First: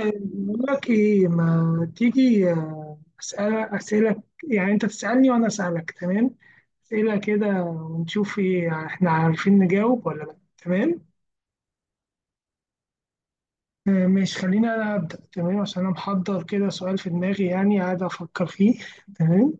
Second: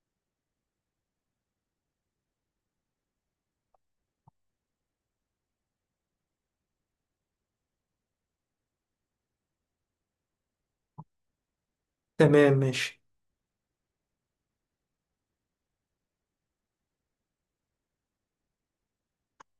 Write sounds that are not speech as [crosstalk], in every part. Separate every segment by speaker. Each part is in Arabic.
Speaker 1: بقول لك ايه، ما تيجي اسالك؟ يعني انت تسالني وانا اسالك، تمام. اسئله كده ونشوف ايه احنا عارفين نجاوب ولا لا، تمام.
Speaker 2: تمام ماشي.
Speaker 1: ماشي، خليني انا ابدا، تمام، عشان انا محضر كده سؤال في دماغي يعني، قاعد افكر فيه. تمام.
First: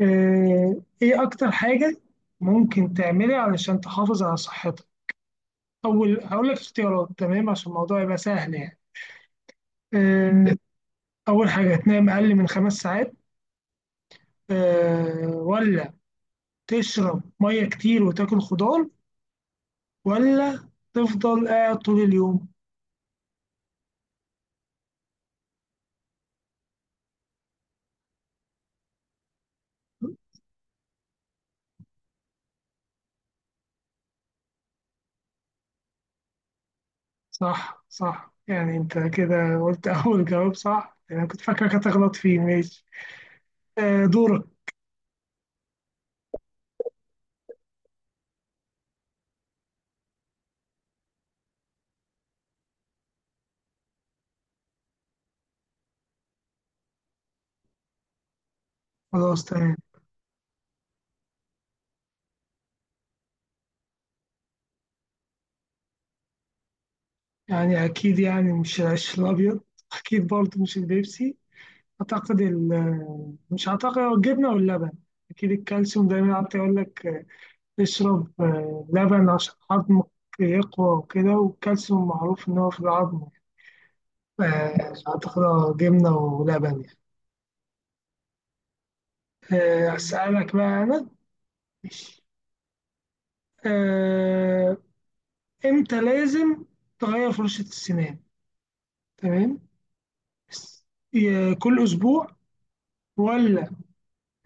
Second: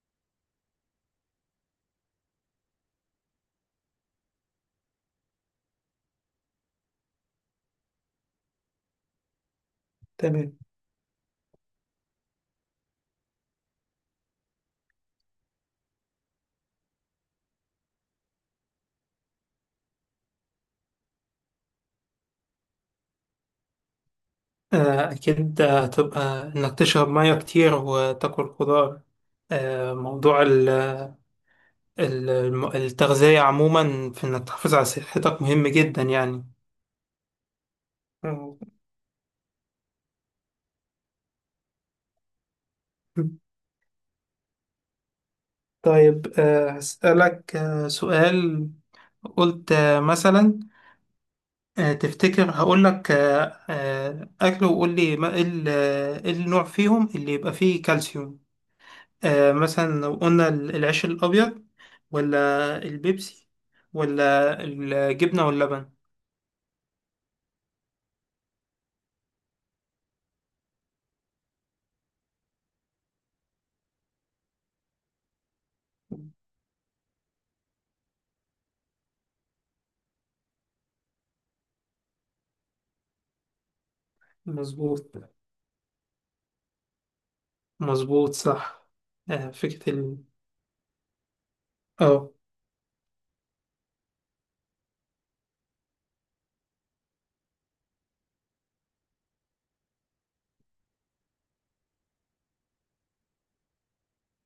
Speaker 1: آه، ايه اكتر حاجه ممكن تعملها علشان تحافظ على صحتك؟ اول هقول لك اختيارات تمام عشان الموضوع يبقى سهل يعني.
Speaker 2: تمام،
Speaker 1: آه، اول حاجه، تنام اقل من خمس ساعات؟ ولا تشرب مية كتير وتاكل خضار؟ ولا تفضل قاعد طول اليوم؟
Speaker 2: أكيد هتبقى إنك تشرب مية كتير وتاكل خضار. موضوع التغذية عموما في إنك تحافظ على صحتك مهم جدا يعني.
Speaker 1: صح،
Speaker 2: [laughs]
Speaker 1: صح،
Speaker 2: آه.
Speaker 1: يعني انت كده قلت [laughs] اول جواب صح يعني، انا كنت فاكرك هتغلط فيه. ماشي. آه، دورك.
Speaker 2: طيب، هسألك سؤال. قلت مثلا تفتكر هقول لك أكل وقول لي إيه إيه النوع فيهم اللي يبقى فيه كالسيوم؟
Speaker 1: خلاص
Speaker 2: آه
Speaker 1: تمام.
Speaker 2: مثلا لو قلنا العيش الأبيض، ولا البيبسي، ولا الجبنة واللبن؟
Speaker 1: يعني اكيد يعني مش العيش الابيض. [laughs] اكيد برضه مش البيبسي. اعتقد مش اعتقد، هو الجبنه واللبن. اكيد الكالسيوم دايما قعدت يقول لك اشرب لبن عشان عظمك يقوى وكده، والكالسيوم معروف ان هو في العظم. آه،
Speaker 2: مظبوط.
Speaker 1: أعتقد جبنة ولبن يعني.
Speaker 2: مظبوط صح. آه، فكرة ال،
Speaker 1: أسألك بقى أنا.
Speaker 2: اه،
Speaker 1: آه، إمتى لازم تغير فرشة السنان؟ تمام. س- كل أسبوع؟ ولا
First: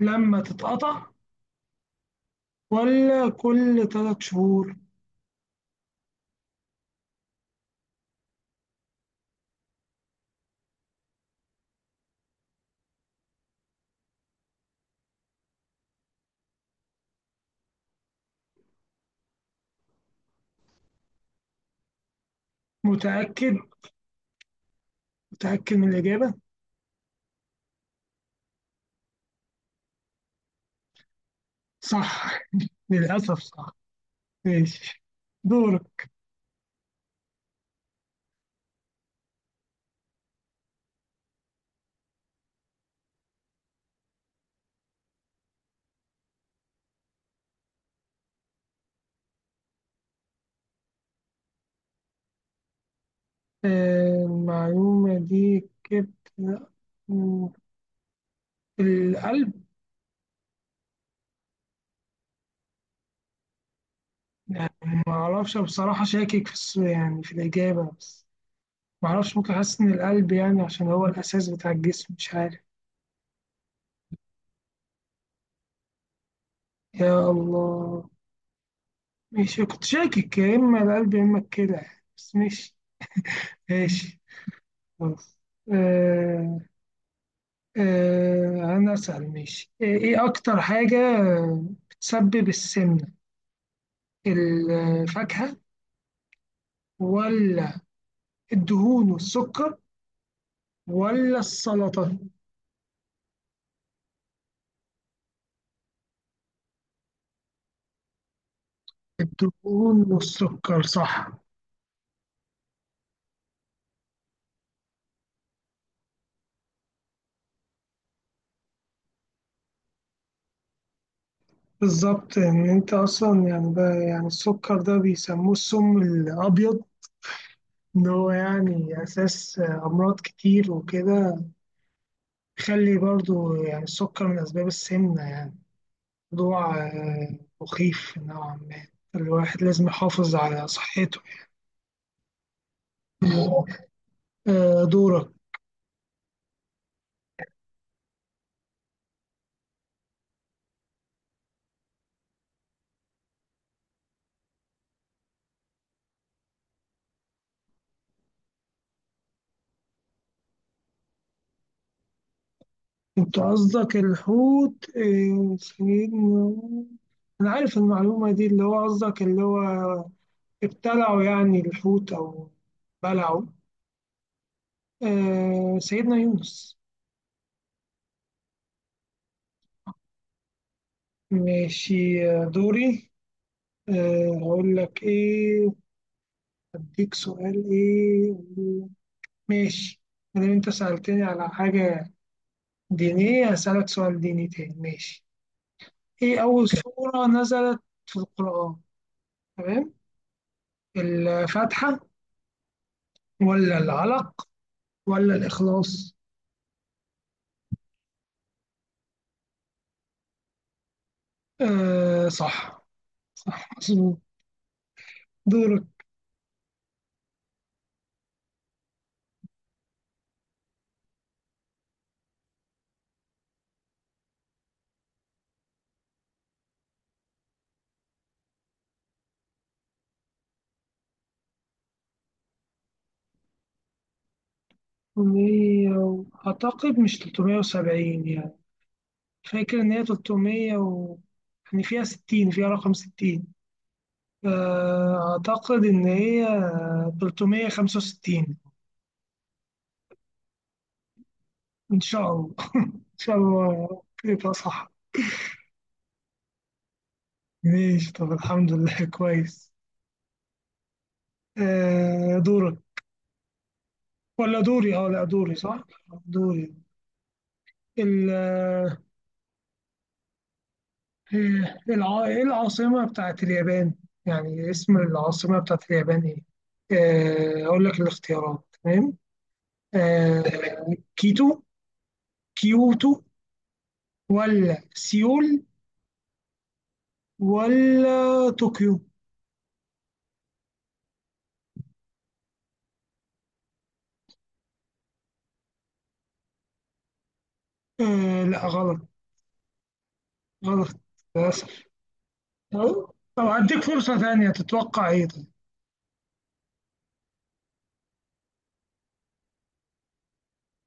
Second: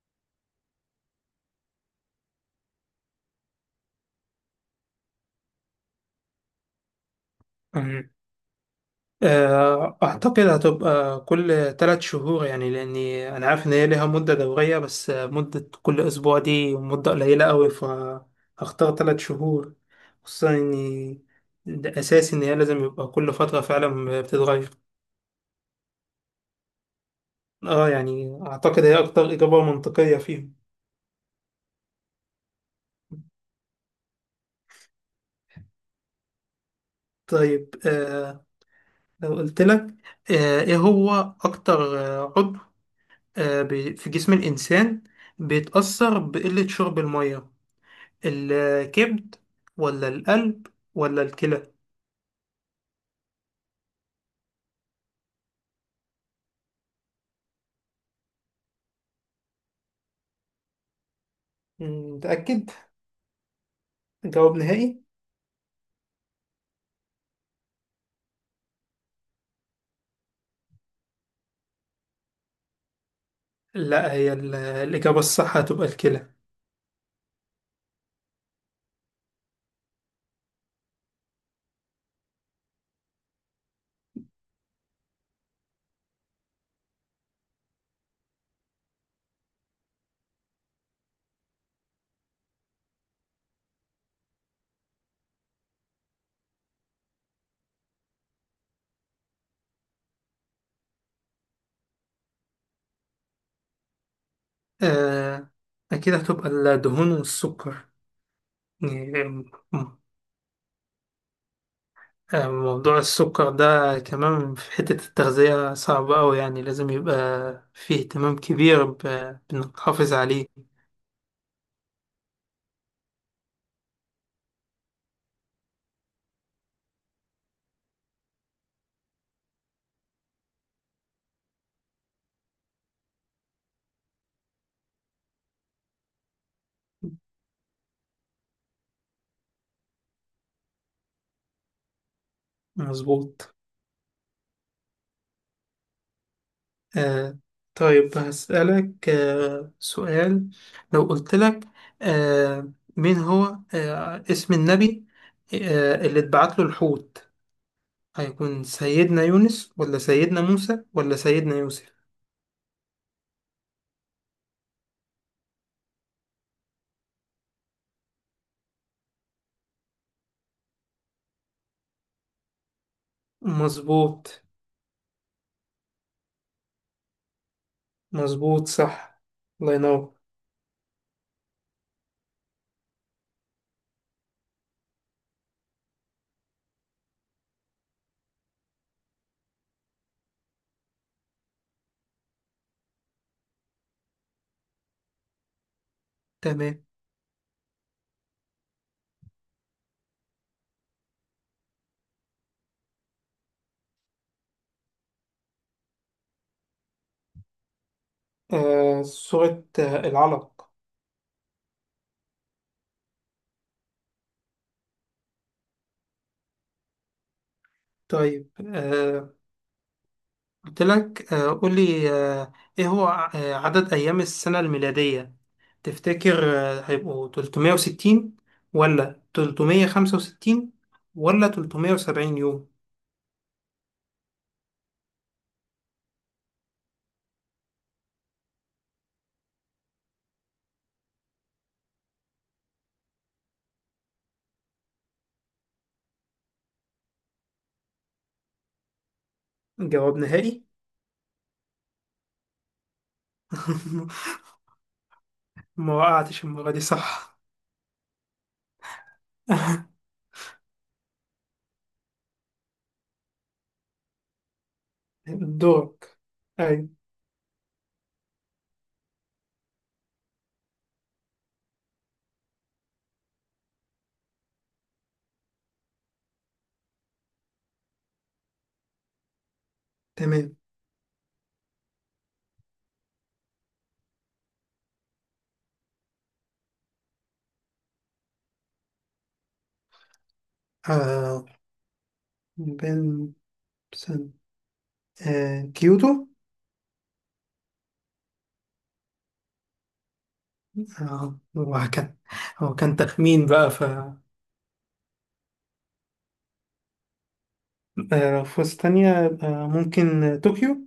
Speaker 1: لما تتقطع؟ ولا كل ثلاث شهور؟
Speaker 2: أمم. آه، أعتقد هتبقى كل ثلاث شهور، يعني لأني أنا عارف إن هي ليها مدة دورية، بس مدة كل أسبوع دي مدة قليلة أوي، فهختار ثلاث شهور، خصوصا إني ده أساسي، إن هي لازم يبقى كل
Speaker 1: متأكد؟
Speaker 2: فترة فعلا بتتغير.
Speaker 1: متأكد من الإجابة؟
Speaker 2: اه يعني اعتقد هي اكتر اجابة منطقية فيهم.
Speaker 1: صح. للأسف صح. ماشي، دورك.
Speaker 2: طيب آه، لو قلت لك آه، ايه هو اكتر عضو في جسم الانسان بيتأثر بقلة شرب المية؟ الكبد، ولا القلب، ولا الكلى؟
Speaker 1: المعلومة دي كده، القلب.
Speaker 2: مم، متأكد، جواب
Speaker 1: يعني
Speaker 2: نهائي.
Speaker 1: ما اعرفش بصراحة، شاكك في الإجابة، بس ما اعرفش، ممكن حاسس إن القلب يعني، عشان هو الأساس بتاع الجسم، مش عارف.
Speaker 2: لا، هي الإجابة الصح هتبقى الكلى.
Speaker 1: يا الله. ماشي، كنت شاكك يا إما القلب يا إما الكلى، بس ماشي. ماشي. خلاص. آه. آه أنا أسأل، ماشي. إيه إيه أكتر حاجة بتسبب السمنة؟ الفاكهة؟ ولا الدهون والسكر؟ ولا السلطة؟
Speaker 2: آه، أكيد هتبقى الدهون والسكر يعني.
Speaker 1: الدهون والسكر، صح.
Speaker 2: موضوع السكر ده كمان في حتة التغذية صعب أوي، يعني لازم يبقى فيه اهتمام كبير بإنك تحافظ عليه.
Speaker 1: بالظبط، ان انت اصلا يعني، ده يعني السكر ده بيسموه السم الابيض، ان هو يعني اساس امراض كتير وكده. خلي برضو يعني، السكر من اسباب السمنه يعني. موضوع مخيف نوعا ما، الواحد لازم يحافظ على صحته
Speaker 2: مظبوط.
Speaker 1: يعني. دورك.
Speaker 2: آه، طيب هسألك آه سؤال. لو قلت لك آه، مين هو اسم النبي اللي اتبعت له الحوت؟ هيكون سيدنا يونس، ولا سيدنا موسى، ولا سيدنا يوسف؟
Speaker 1: انت قصدك الحوت، سيدنا، انا عارف المعلومه دي، اللي هو قصدك اللي هو ابتلعوا يعني الحوت او بلعوا.
Speaker 2: مظبوط.
Speaker 1: آه، سيدنا يونس.
Speaker 2: مظبوط صح. الله ينور.
Speaker 1: ماشي. دوري. أقول لك إيه؟ أديك سؤال إيه؟ ماشي، مادام أنت سألتني على حاجة دينية، هسألك سؤال ديني تاني. ماشي، إيه أول
Speaker 2: تمام.
Speaker 1: سورة نزلت في القرآن؟ تمام. الفاتحة؟ ولا العلق؟ ولا الإخلاص؟
Speaker 2: آه، سورة آه العلق.
Speaker 1: آه صح، مظبوط. دورك.
Speaker 2: طيب آه، قلت لك آه قولي آه، إيه هو عدد أيام السنة الميلادية؟ تفتكر آه هيبقوا 360، ولا 365، ولا 370 يوم؟
Speaker 1: أعتقد مش 370 يعني. فاكر إن هي 300 و يعني فيها 60، فيها رقم 60. أعتقد إن هي 365.
Speaker 2: جواب نهائي.
Speaker 1: إن شاء الله [laughs] إن شاء الله
Speaker 2: [laughs]
Speaker 1: يبقى صح.
Speaker 2: ما وقعتش المرة دي، صح.
Speaker 1: ماشي، طب الحمد لله [laughs] كويس.
Speaker 2: [laughs]
Speaker 1: دورك ولا دوري؟ اه لا، دوري صح.
Speaker 2: دورك.
Speaker 1: دوري.
Speaker 2: أيوة.
Speaker 1: ال آه، إيه العاصمة بتاعت اليابان؟ يعني اسم العاصمة بتاعت اليابان ايه؟ أقول لك الاختيارات. تمام.
Speaker 2: تمام.
Speaker 1: كيتو؟ كيوتو؟ ولا سيول؟ ولا طوكيو؟
Speaker 2: آه، بن، سن، آه كيوتو.
Speaker 1: آه لا، غلط، غلط،
Speaker 2: آه،
Speaker 1: للأسف.
Speaker 2: هو كان، هو كان
Speaker 1: طب، طب
Speaker 2: تخمين بقى،
Speaker 1: هديك
Speaker 2: ف
Speaker 1: فرصة ثانية، تتوقع ايه طيب؟
Speaker 2: آه، لو فرصة تانية يبقى ممكن طوكيو.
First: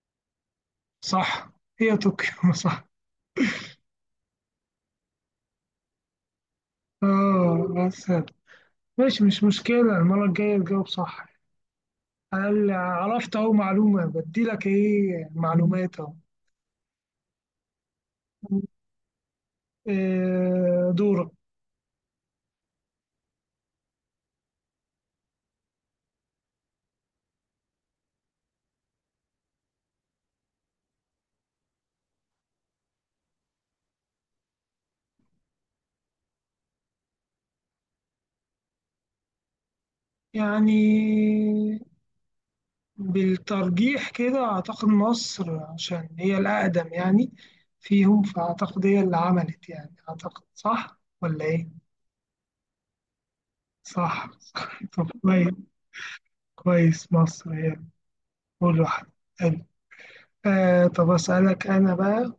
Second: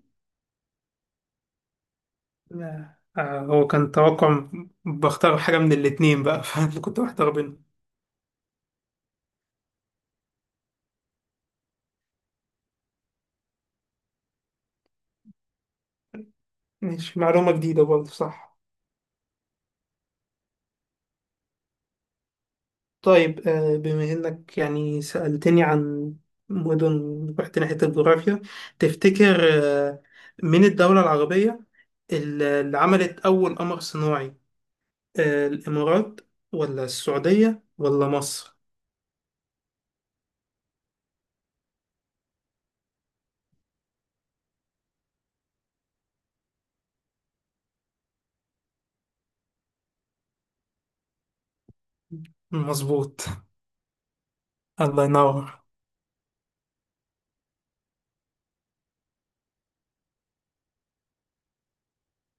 Speaker 1: صح، هي طوكيو [laughs] صح.
Speaker 2: هو كان توقع، بختار حاجة من الاتنين بقى. [laughs] فأنا كنت بختار بينهم.
Speaker 1: اه بس ماشي، مش مشكلة، المرة الجاية تجاوب صح. أنا اللي عرفت أهو معلومة، بديلك ايه معلومات أهو.
Speaker 2: ماشي، معلومة جديدة برضه، صح.
Speaker 1: دورك.
Speaker 2: طيب آه، بما إنك يعني سألتني عن مدن، رحت ناحية الجغرافيا. تفتكر آه، من الدولة العربية اللي عملت أول قمر صناعي، آه، الإمارات، ولا السعودية، ولا مصر؟
Speaker 1: يعني بالترجيح كده أعتقد مصر، عشان هي الأقدم يعني فيهم، فأعتقد هي اللي عملت يعني. أعتقد صح ولا إيه؟
Speaker 2: مظبوط.
Speaker 1: صح
Speaker 2: [laughs]
Speaker 1: [laughs]
Speaker 2: الله
Speaker 1: طب كويس.
Speaker 2: ينور.
Speaker 1: كويس، مصر هي أول واحدة. حلو. طب أسألك أنا بقى،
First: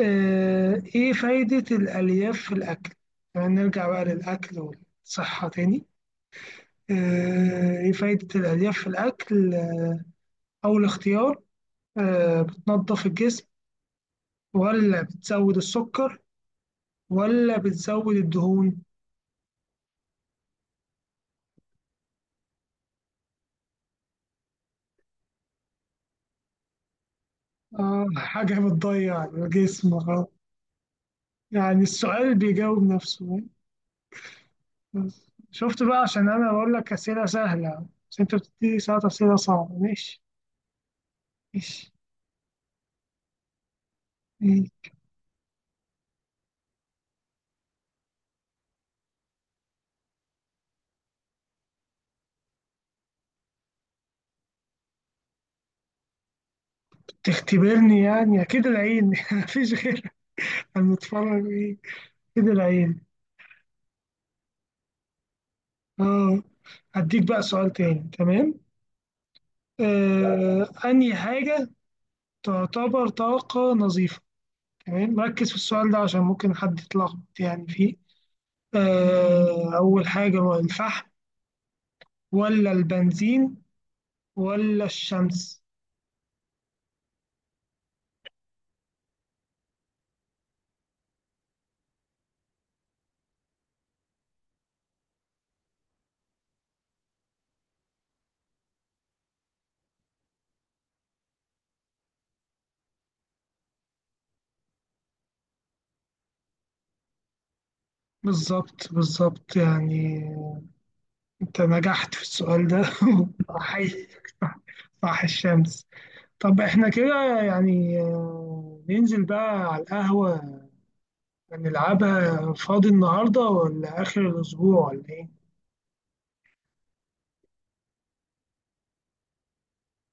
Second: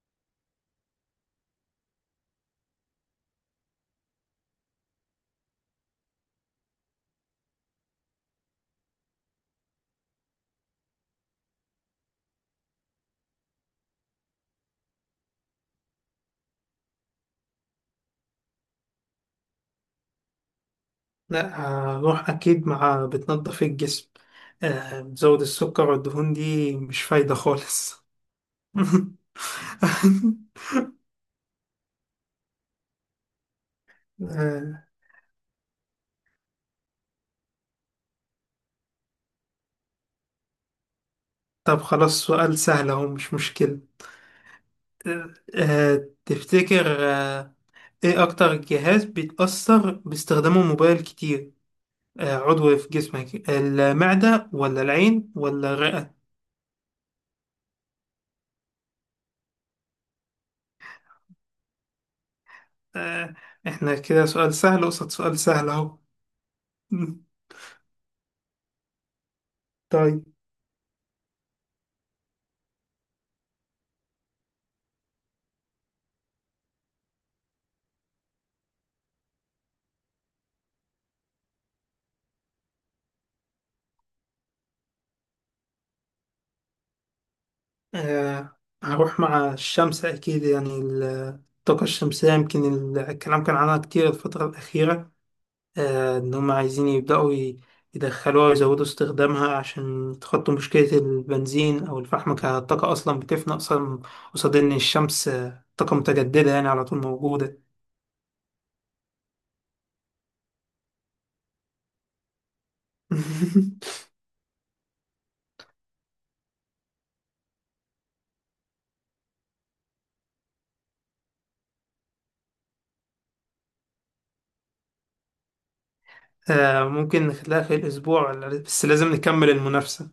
Speaker 1: إيه فايدة الألياف في الأكل؟ يعني نرجع بقى للأكل والصحة تاني. إيه فايدة الألياف في الأكل؟ أول اختيار، بتنظف الجسم؟ ولا بتزود السكر؟ ولا بتزود الدهون؟
Speaker 2: لا، هروح أكيد مع بتنضف الجسم. آه، بتزود السكر والدهون دي مش فايدة خالص.
Speaker 1: آه، حاجة
Speaker 2: [laughs]
Speaker 1: بتضيع الجسم خلاص. يعني السؤال بيجاوب نفسه.
Speaker 2: آه،
Speaker 1: بس شفت بقى، عشان أنا بقول لك أسئلة سهلة، بس أنت بتديني ساعات أسئلة صعبة. ماشي،
Speaker 2: طب
Speaker 1: ماشي.
Speaker 2: خلاص سؤال سهل أهو، مش مشكلة.
Speaker 1: ماشي.
Speaker 2: آه، تفتكر آه، إيه أكتر جهاز بيتأثر باستخدامه الموبايل كتير؟ آه، عضو في جسمك، المعدة ولا العين ولا الرئة؟
Speaker 1: بتختبرني يعني، أكيد العين [laughs] مفيش غيرك أنا متفرج إيه. أكيد العين.
Speaker 2: آه، إحنا كده سؤال سهل قصاد سؤال سهل أهو.
Speaker 1: آه، هديك بقى
Speaker 2: [laughs]
Speaker 1: سؤال تاني، تمام.
Speaker 2: طيب
Speaker 1: أنهي حاجة تعتبر طاقة نظيفة؟ تمام ركز في السؤال ده عشان ممكن حد يتلخبط يعني فيه. أول حاجة، هو الفحم؟ ولا البنزين؟ ولا الشمس؟
Speaker 2: آه، هروح مع الشمس أكيد. يعني الطاقة الشمسية يمكن الكلام كان عنها كتير الفترة الأخيرة. آه، إن هم عايزين يبدأوا يدخلوها ويزودوا استخدامها عشان يتخطوا مشكلة البنزين أو الفحم، كطاقة أصلا بتفنى أصلا، قصاد إن الشمس آه، طاقة متجددة يعني على طول موجودة.
Speaker 1: بالظبط، بالظبط يعني، أنت نجحت في السؤال ده. [laughs]
Speaker 2: [laughs]
Speaker 1: أحييك، صح، صح الشمس. طب إحنا كده يعني ننزل بقى على القهوة. نلعبها فاضي النهاردة ولا آخر الأسبوع ولا إيه؟
Speaker 2: آه، ممكن نخليها في الأسبوع، بس لازم نكمل المنافسة.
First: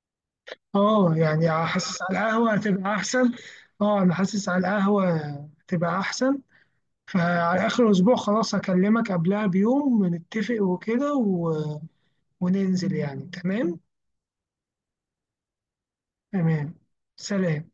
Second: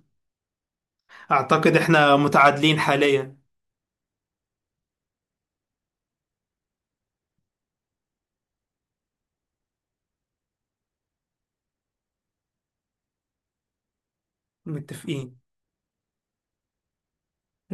Speaker 1: آه يعني،
Speaker 2: أعتقد
Speaker 1: حاسس
Speaker 2: إحنا
Speaker 1: على القهوة
Speaker 2: متعادلين
Speaker 1: هتبقى أحسن.
Speaker 2: حاليا.
Speaker 1: آه أنا حاسس على القهوة هتبقى أحسن. فعلى آخر الأسبوع خلاص، هكلمك قبلها بيوم نتفق وكده، و... وننزل يعني. تمام،
Speaker 2: متفقين.
Speaker 1: تمام. سلام.